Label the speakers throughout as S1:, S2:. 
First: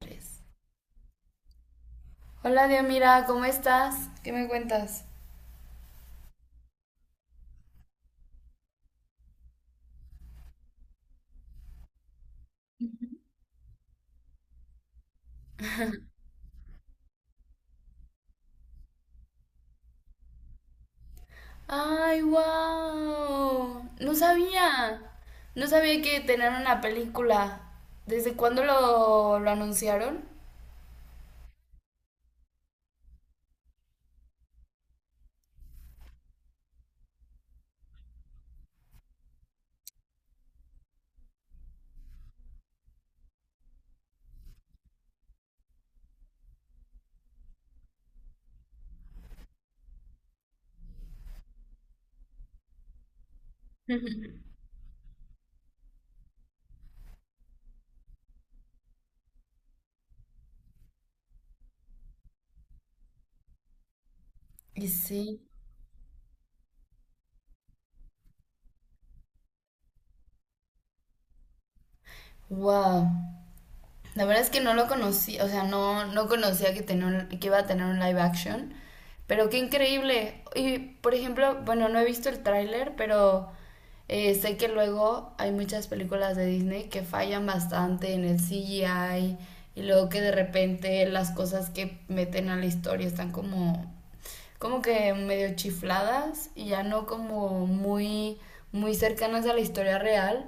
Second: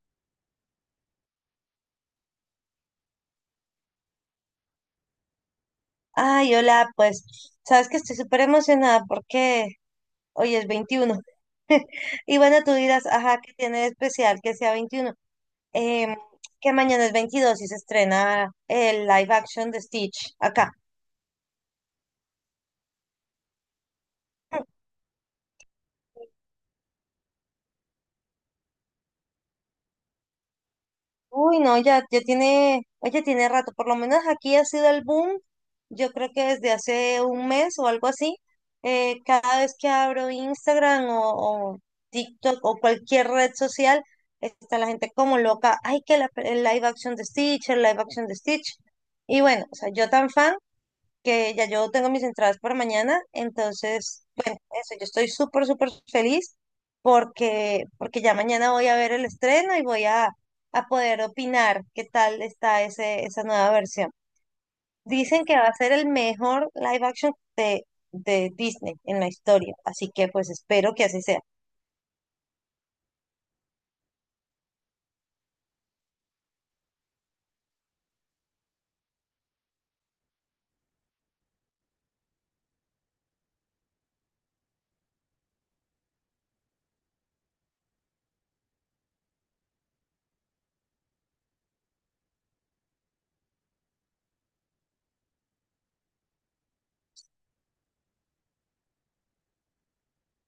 S1: Tres. Hola, Diomira, ¿cómo estás? ¿Qué me cuentas?
S2: Ay, hola, pues, sabes que estoy súper emocionada porque hoy es 21. Y bueno, tú dirás, ajá, ¿qué tiene de especial que sea 21? Em, que mañana es 22 y se estrena el live action de Stitch acá.
S1: ¡Ay, wow! No sabía. No sabía que tenían una película. ¿Desde cuándo lo anunciaron?
S2: Uy, no, ya tiene, oye, tiene rato, por lo menos aquí ha sido el boom, yo creo que desde hace un mes o algo así. Cada vez que abro Instagram o TikTok o cualquier red social, está la gente como loca, ay, que la, el live action de Stitch, el live action de Stitch. Y bueno, o sea, yo tan fan que ya yo tengo mis entradas para mañana. Entonces, bueno, eso, yo estoy súper, súper feliz porque, porque ya mañana voy a ver el estreno y voy a poder opinar qué tal está ese, esa nueva versión.
S1: Y sí.
S2: Dicen que va a ser el mejor live action de Disney en la historia, así que pues espero que así sea.
S1: ¡Wow! La verdad es que no lo conocí, o sea, no, no conocía que, tenía un- que iba a tener un live action, pero qué increíble. Y, por ejemplo, bueno, no he visto el tráiler, pero sé que luego hay muchas películas de Disney que fallan bastante en el CGI y luego que de repente las cosas que meten a la historia están como, como que medio chifladas y ya no como muy, muy cercanas a la historia real.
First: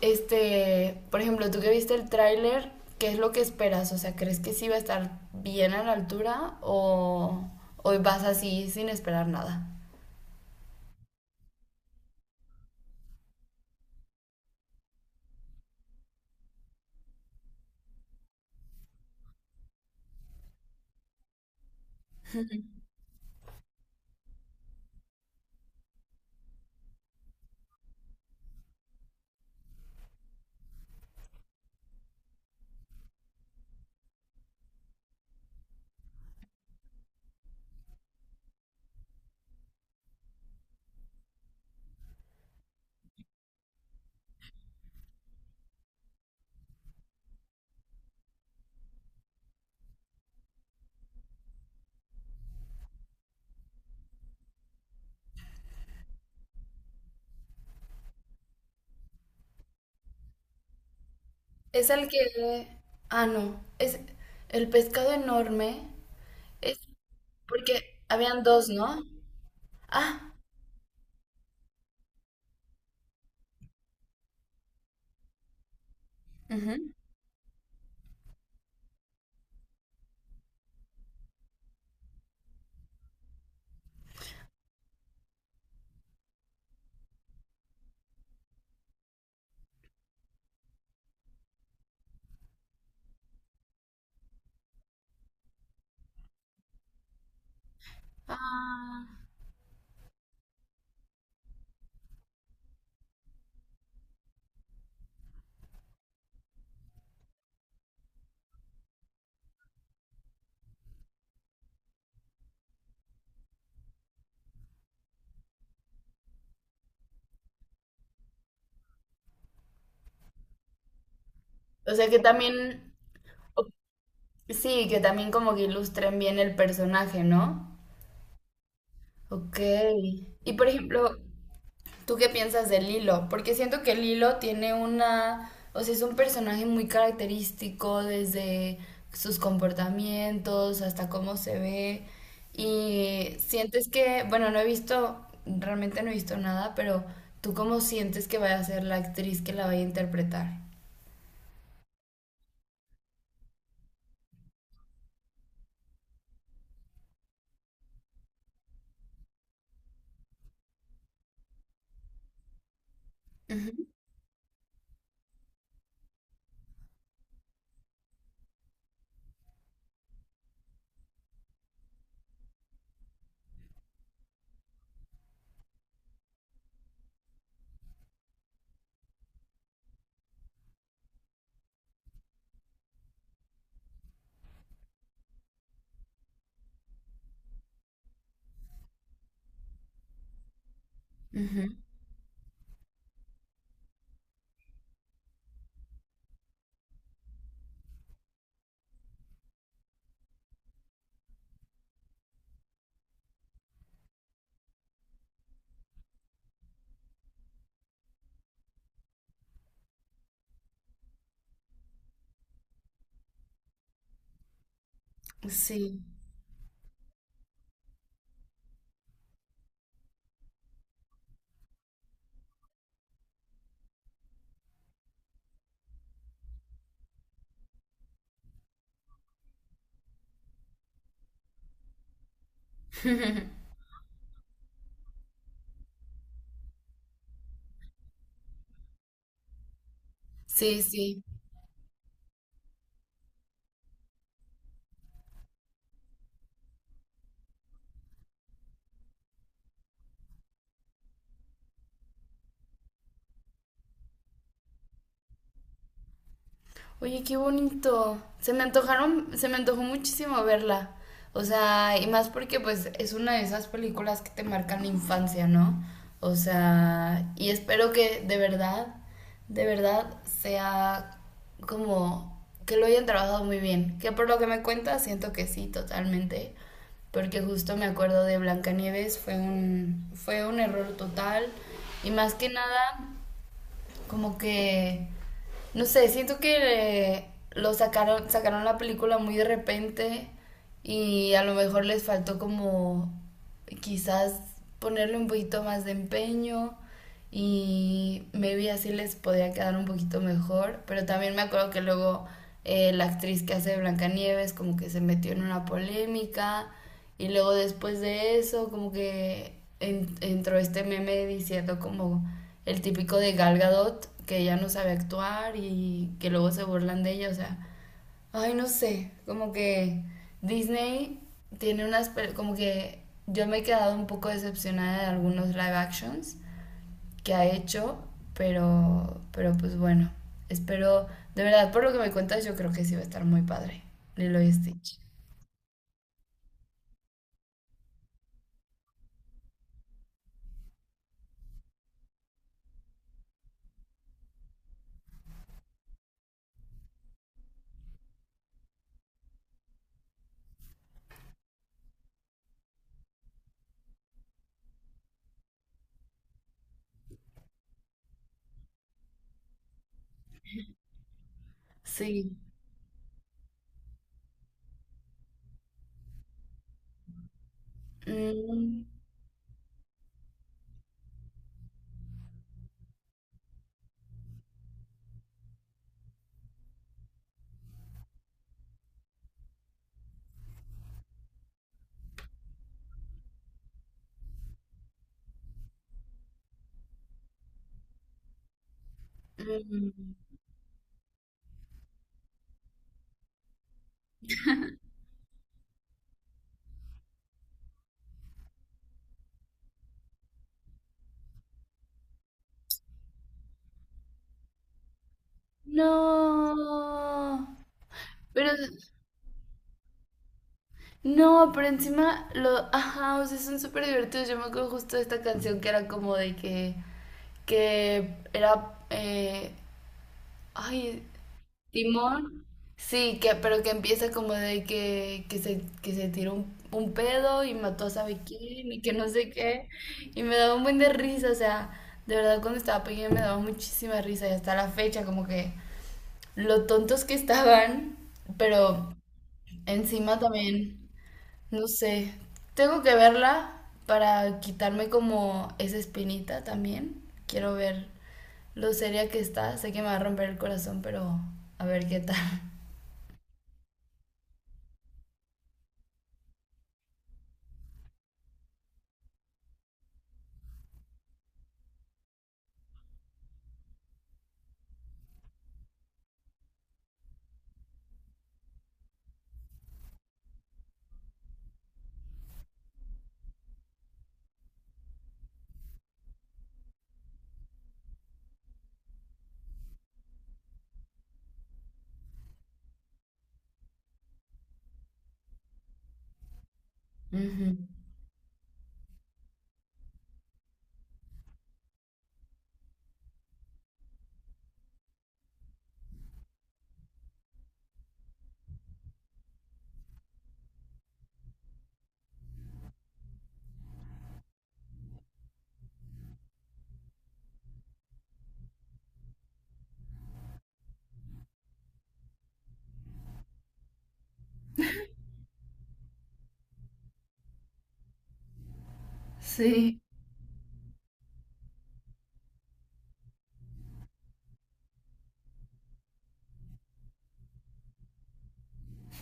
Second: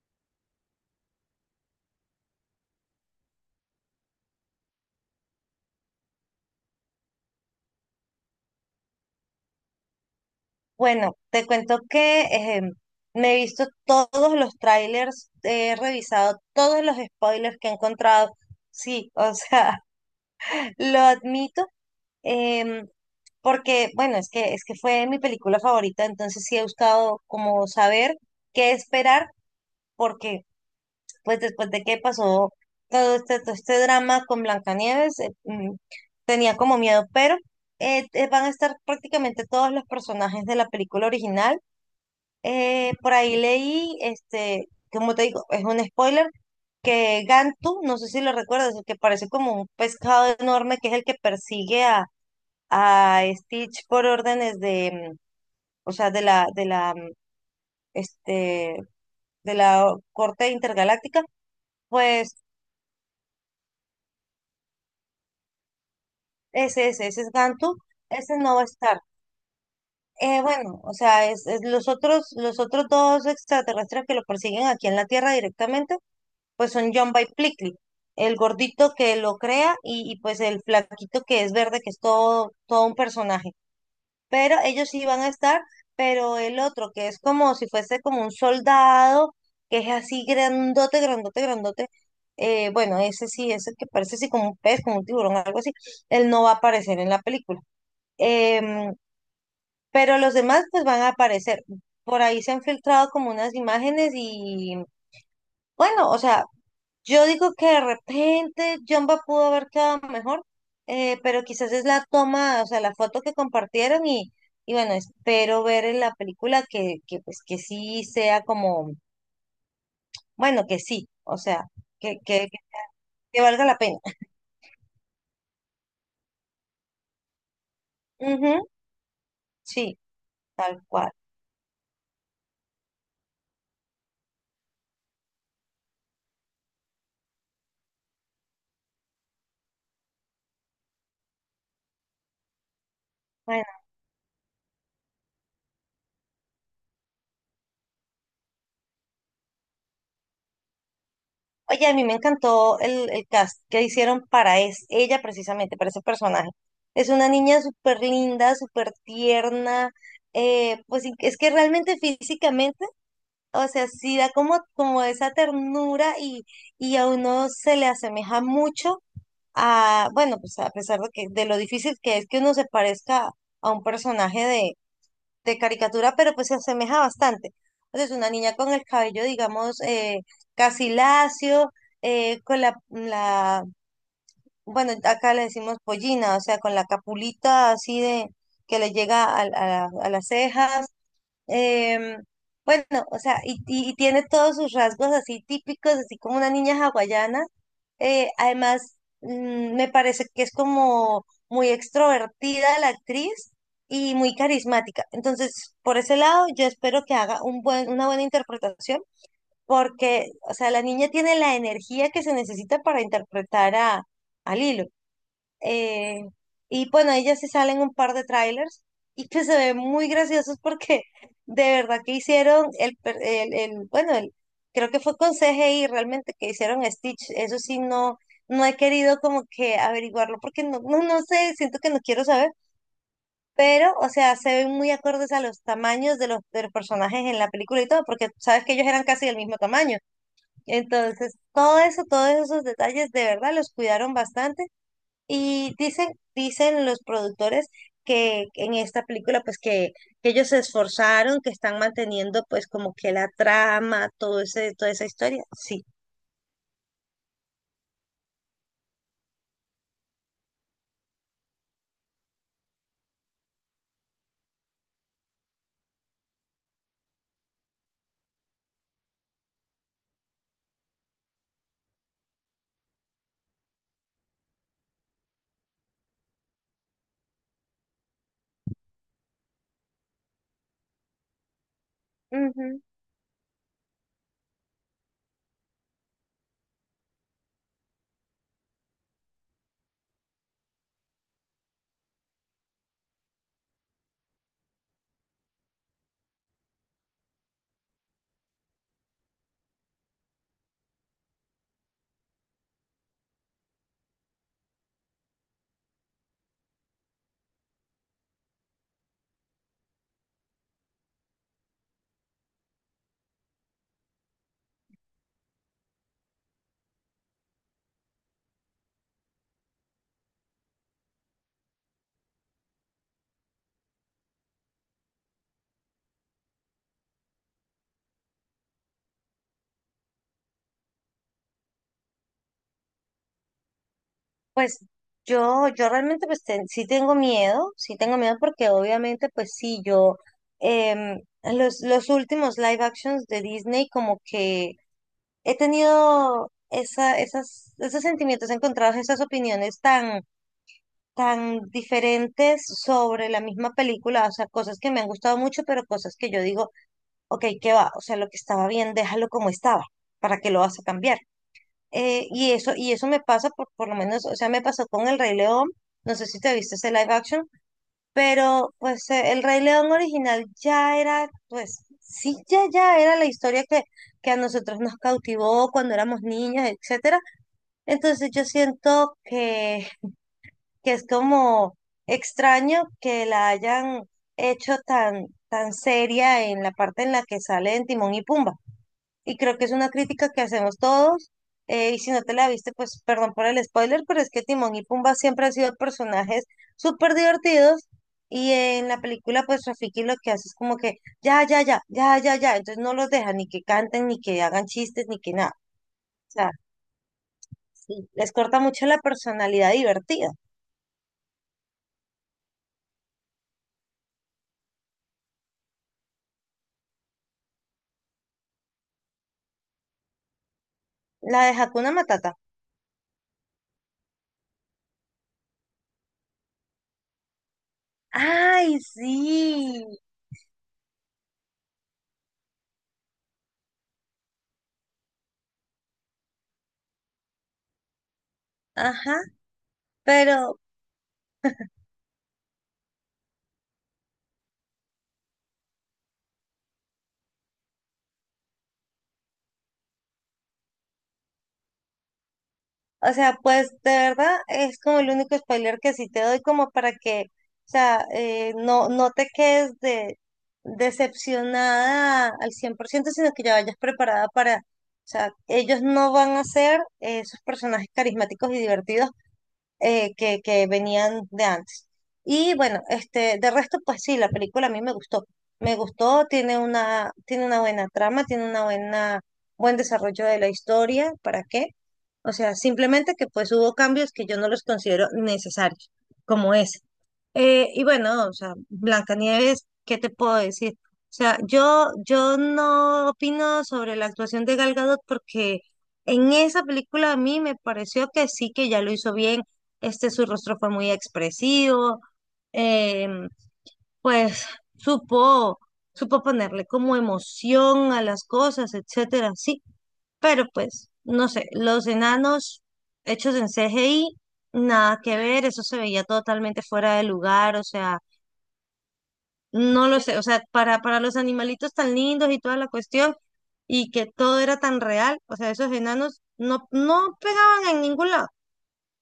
S1: Este, por ejemplo, tú que viste el tráiler, ¿qué es lo que esperas? O sea, ¿crees que sí va a estar bien a la altura o vas así sin esperar nada?
S2: Bueno, te cuento que me he visto todos los trailers, he revisado todos los spoilers que he encontrado. Sí, o sea, lo admito, em, porque, bueno, es que fue mi película favorita, entonces sí he buscado como saber qué esperar, porque pues después de que pasó todo este drama con Blancanieves, tenía como miedo. Pero van a estar prácticamente todos los personajes de la película original. Por ahí leí, este, como te digo, es un spoiler, que Gantu, no sé si lo recuerdas, el que parece como un pescado enorme, que es el que persigue a Stitch por órdenes de, o sea, de la, este, de la corte intergaláctica.
S1: Es el
S2: Pues
S1: que... Ah, no. Es el pescado enorme. Es
S2: ese es Gantu,
S1: porque
S2: ese
S1: habían
S2: no va a
S1: dos,
S2: estar.
S1: ¿no? Ah.
S2: Bueno, o sea, es los otros dos extraterrestres que lo persiguen aquí en la Tierra directamente, pues son
S1: Ujú.
S2: John by Plickly, el gordito que lo crea y pues el flaquito que es verde, que es todo, todo un personaje. Pero ellos sí van a estar, pero el otro, que es como si fuese como un soldado, que es así grandote, grandote, grandote, bueno, ese sí, ese que parece así como un pez, como un tiburón, algo así, él no va a aparecer en la película. Em,
S1: Ah.
S2: pero los demás pues van a aparecer. Por ahí se han filtrado como unas imágenes y bueno, o sea, yo digo que de repente Jumba pudo haber quedado mejor. Pero quizás es la toma, o sea, la foto que compartieron y bueno, espero ver en la película que pues que sí sea como, bueno, que sí, o sea,
S1: O sea que
S2: que, que,
S1: también...
S2: que
S1: o-
S2: valga la pena.
S1: Sí, que también como que ilustren bien el personaje, ¿no?
S2: Ujú,
S1: Ok.
S2: sí,
S1: Y por
S2: tal cual.
S1: ejemplo, ¿tú qué piensas de Lilo? Porque siento que Lilo tiene una, o sea, es un personaje muy característico desde sus comportamientos hasta cómo se ve. Y
S2: Bueno,
S1: sientes que, bueno, no he visto, realmente no he visto nada, pero ¿tú cómo sientes que vaya a ser la actriz que la vaya a interpretar?
S2: oye, a mí me encantó el cast que hicieron para es, ella precisamente, para ese personaje. Es una niña súper linda, súper tierna, pues es que realmente físicamente o sea, sí da como, como esa ternura y a uno se le asemeja mucho a, bueno, pues a pesar de que de lo difícil que es que uno se parezca a un personaje de caricatura, pero pues se asemeja bastante. Entonces, una niña con el cabello, digamos, casi lacio, con la, la, bueno, acá le decimos pollina, o sea, con la capulita así de que le llega a a las cejas.
S1: Ujú, ujú.
S2: Em, bueno, o sea, y, y tiene todos sus rasgos así típicos, así como una niña hawaiana. Además, me parece que es como muy extrovertida la actriz y muy carismática. Entonces, por ese lado, yo espero que haga un buen, una buena interpretación, porque, o sea, la niña tiene la energía que se necesita para interpretar a Lilo.
S1: Sí,
S2: Eh, y bueno, ahí ya se salen un par de trailers y que se ven muy graciosos porque de verdad que hicieron el, el, bueno, el, creo que fue con CGI realmente que hicieron a Stitch. Eso sí, no, no he querido como que averiguarlo porque no, no, no sé, siento que no quiero saber. Pero, o sea, se ven muy acordes a los tamaños de los personajes en la película y todo, porque sabes que ellos eran casi del mismo tamaño.
S1: sí, sí.
S2: Entonces, todo eso, todos esos detalles de verdad los cuidaron bastante. Y dicen, dicen los productores que en esta película, pues que ellos se esforzaron, que están manteniendo pues como que la trama, todo ese, toda esa historia. Sí.
S1: Oye, qué bonito. Se me antojaron, se me antojó muchísimo verla. O sea, y más porque pues es una de esas películas que te marcan la infancia, ¿no? O sea, y espero que de verdad sea como que lo hayan trabajado muy bien. Que por lo que me cuentas, siento que sí, totalmente. Porque justo me acuerdo de Blancanieves, fue un error total. Y más que
S2: Ujú.
S1: nada, como que, no sé, siento que lo sacaron, sacaron la película muy de repente y a lo mejor les faltó como quizás ponerle un poquito más de empeño y maybe así les podría quedar un poquito mejor, pero también me acuerdo que luego la actriz que hace de Blancanieves como que se metió en una polémica y luego después de eso, como que en- entró este meme diciendo como el típico de Gal Gadot, que ella no sabe actuar y que luego se burlan de ella, o sea, ay, no sé, como que Disney tiene unas, pel- como que yo me he quedado un poco decepcionada de algunos live actions que ha hecho, pero pues bueno, espero, de verdad, por lo que me cuentas, yo creo que sí va a estar muy padre, Lilo y
S2: Pues
S1: Stitch.
S2: yo realmente pues sí tengo miedo porque obviamente pues sí, yo los últimos live actions de Disney como que he tenido esa, esas, esos sentimientos encontrados, esas opiniones tan tan diferentes sobre la misma película, o sea, cosas que me han gustado mucho, pero cosas que yo digo, ok, ¿qué va? O sea, lo que estaba bien, déjalo como estaba, ¿para qué lo vas a cambiar?
S1: Sí.
S2: Y eso, y eso me pasa por lo menos, o sea, me pasó con El Rey León, no sé si te viste ese live action. Pero
S1: Mm.
S2: pues El Rey León original ya era, pues sí, ya, ya era la historia que a nosotros nos cautivó cuando éramos niñas, etcétera. Entonces yo siento que es como extraño que la hayan hecho tan, tan seria en la parte en la que sale en Timón y Pumba. Y creo que es una
S1: Mm.
S2: crítica que hacemos todos. Y si no te la viste, pues perdón por el spoiler, pero es que Timón y Pumba siempre han sido personajes súper divertidos. Y en la película, pues Rafiki lo que hace es como que ya, ya, ya, ya, ya, ya. Entonces no los deja ni que canten, ni que hagan chistes, ni que nada. O sea,
S1: No,
S2: sí, les
S1: pero
S2: corta mucho la personalidad divertida.
S1: no, pero encima los ajá, o sea, son súper divertidos. Yo me acuerdo justo de esta canción que era como de que era, ay,
S2: La de Hakuna Matata.
S1: Timón, sí, que, pero que empieza como de que se tiró un pedo y mató a sabe quién
S2: Ay,
S1: y que no sé qué,
S2: sí,
S1: y me daba un buen de risa, o sea, de verdad cuando estaba pequeña me daba muchísima risa y hasta la fecha como que. Lo tontos que estaban, pero
S2: ajá,
S1: encima
S2: pero,
S1: también, no sé, tengo que verla para quitarme como esa espinita también. Quiero ver lo seria que está, sé que me va a romper el corazón, pero a ver qué tal.
S2: o sea, pues de verdad es como el único spoiler que sí te doy como para que, o sea, no, no te quedes de, decepcionada al 100 por ciento, sino que ya vayas preparada para, o sea, ellos no van a ser esos personajes carismáticos y divertidos que venían de antes. Y bueno, este, de resto, pues sí, la película a mí me gustó. Me gustó, tiene una buena trama, tiene una buena, buen desarrollo de la historia. ¿Para qué? O sea, simplemente que pues hubo cambios que yo no los considero necesarios, como ese.
S1: Ujú.
S2: Y bueno, o sea, Blancanieves, ¿qué te puedo decir? O sea, yo no opino sobre la actuación de Gal Gadot porque en esa película a mí me pareció que sí que ya lo hizo bien. Este, su rostro fue muy expresivo, em, pues supo, supo ponerle como emoción a las cosas, etcétera, sí. Pero pues, no sé, los enanos hechos en CGI, nada que ver, eso se veía totalmente fuera de lugar, o sea.
S1: Sí,
S2: No lo sé, o sea, para los animalitos tan lindos y toda la cuestión, y que todo era tan real, o sea, esos enanos no, no pegaban en ningún lado.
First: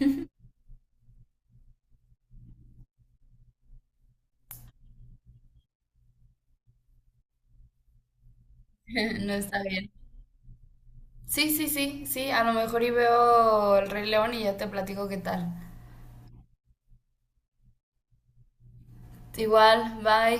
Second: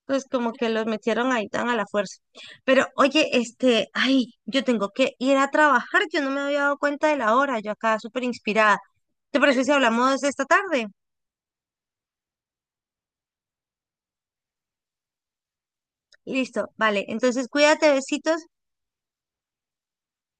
S2: Entonces, como que los metieron ahí tan a la fuerza. Pero, oye, este, ay, yo tengo que ir a trabajar, yo no me había dado cuenta de la hora, yo acá súper inspirada.
S1: no
S2: ¿Te
S1: está
S2: parece si
S1: bien.
S2: hablamos esta tarde?
S1: Sí, sí, sí, sí, a lo mejor y veo el Rey León y ya te platico qué tal.
S2: Listo, vale, entonces cuídate, besitos.
S1: Igual, bye.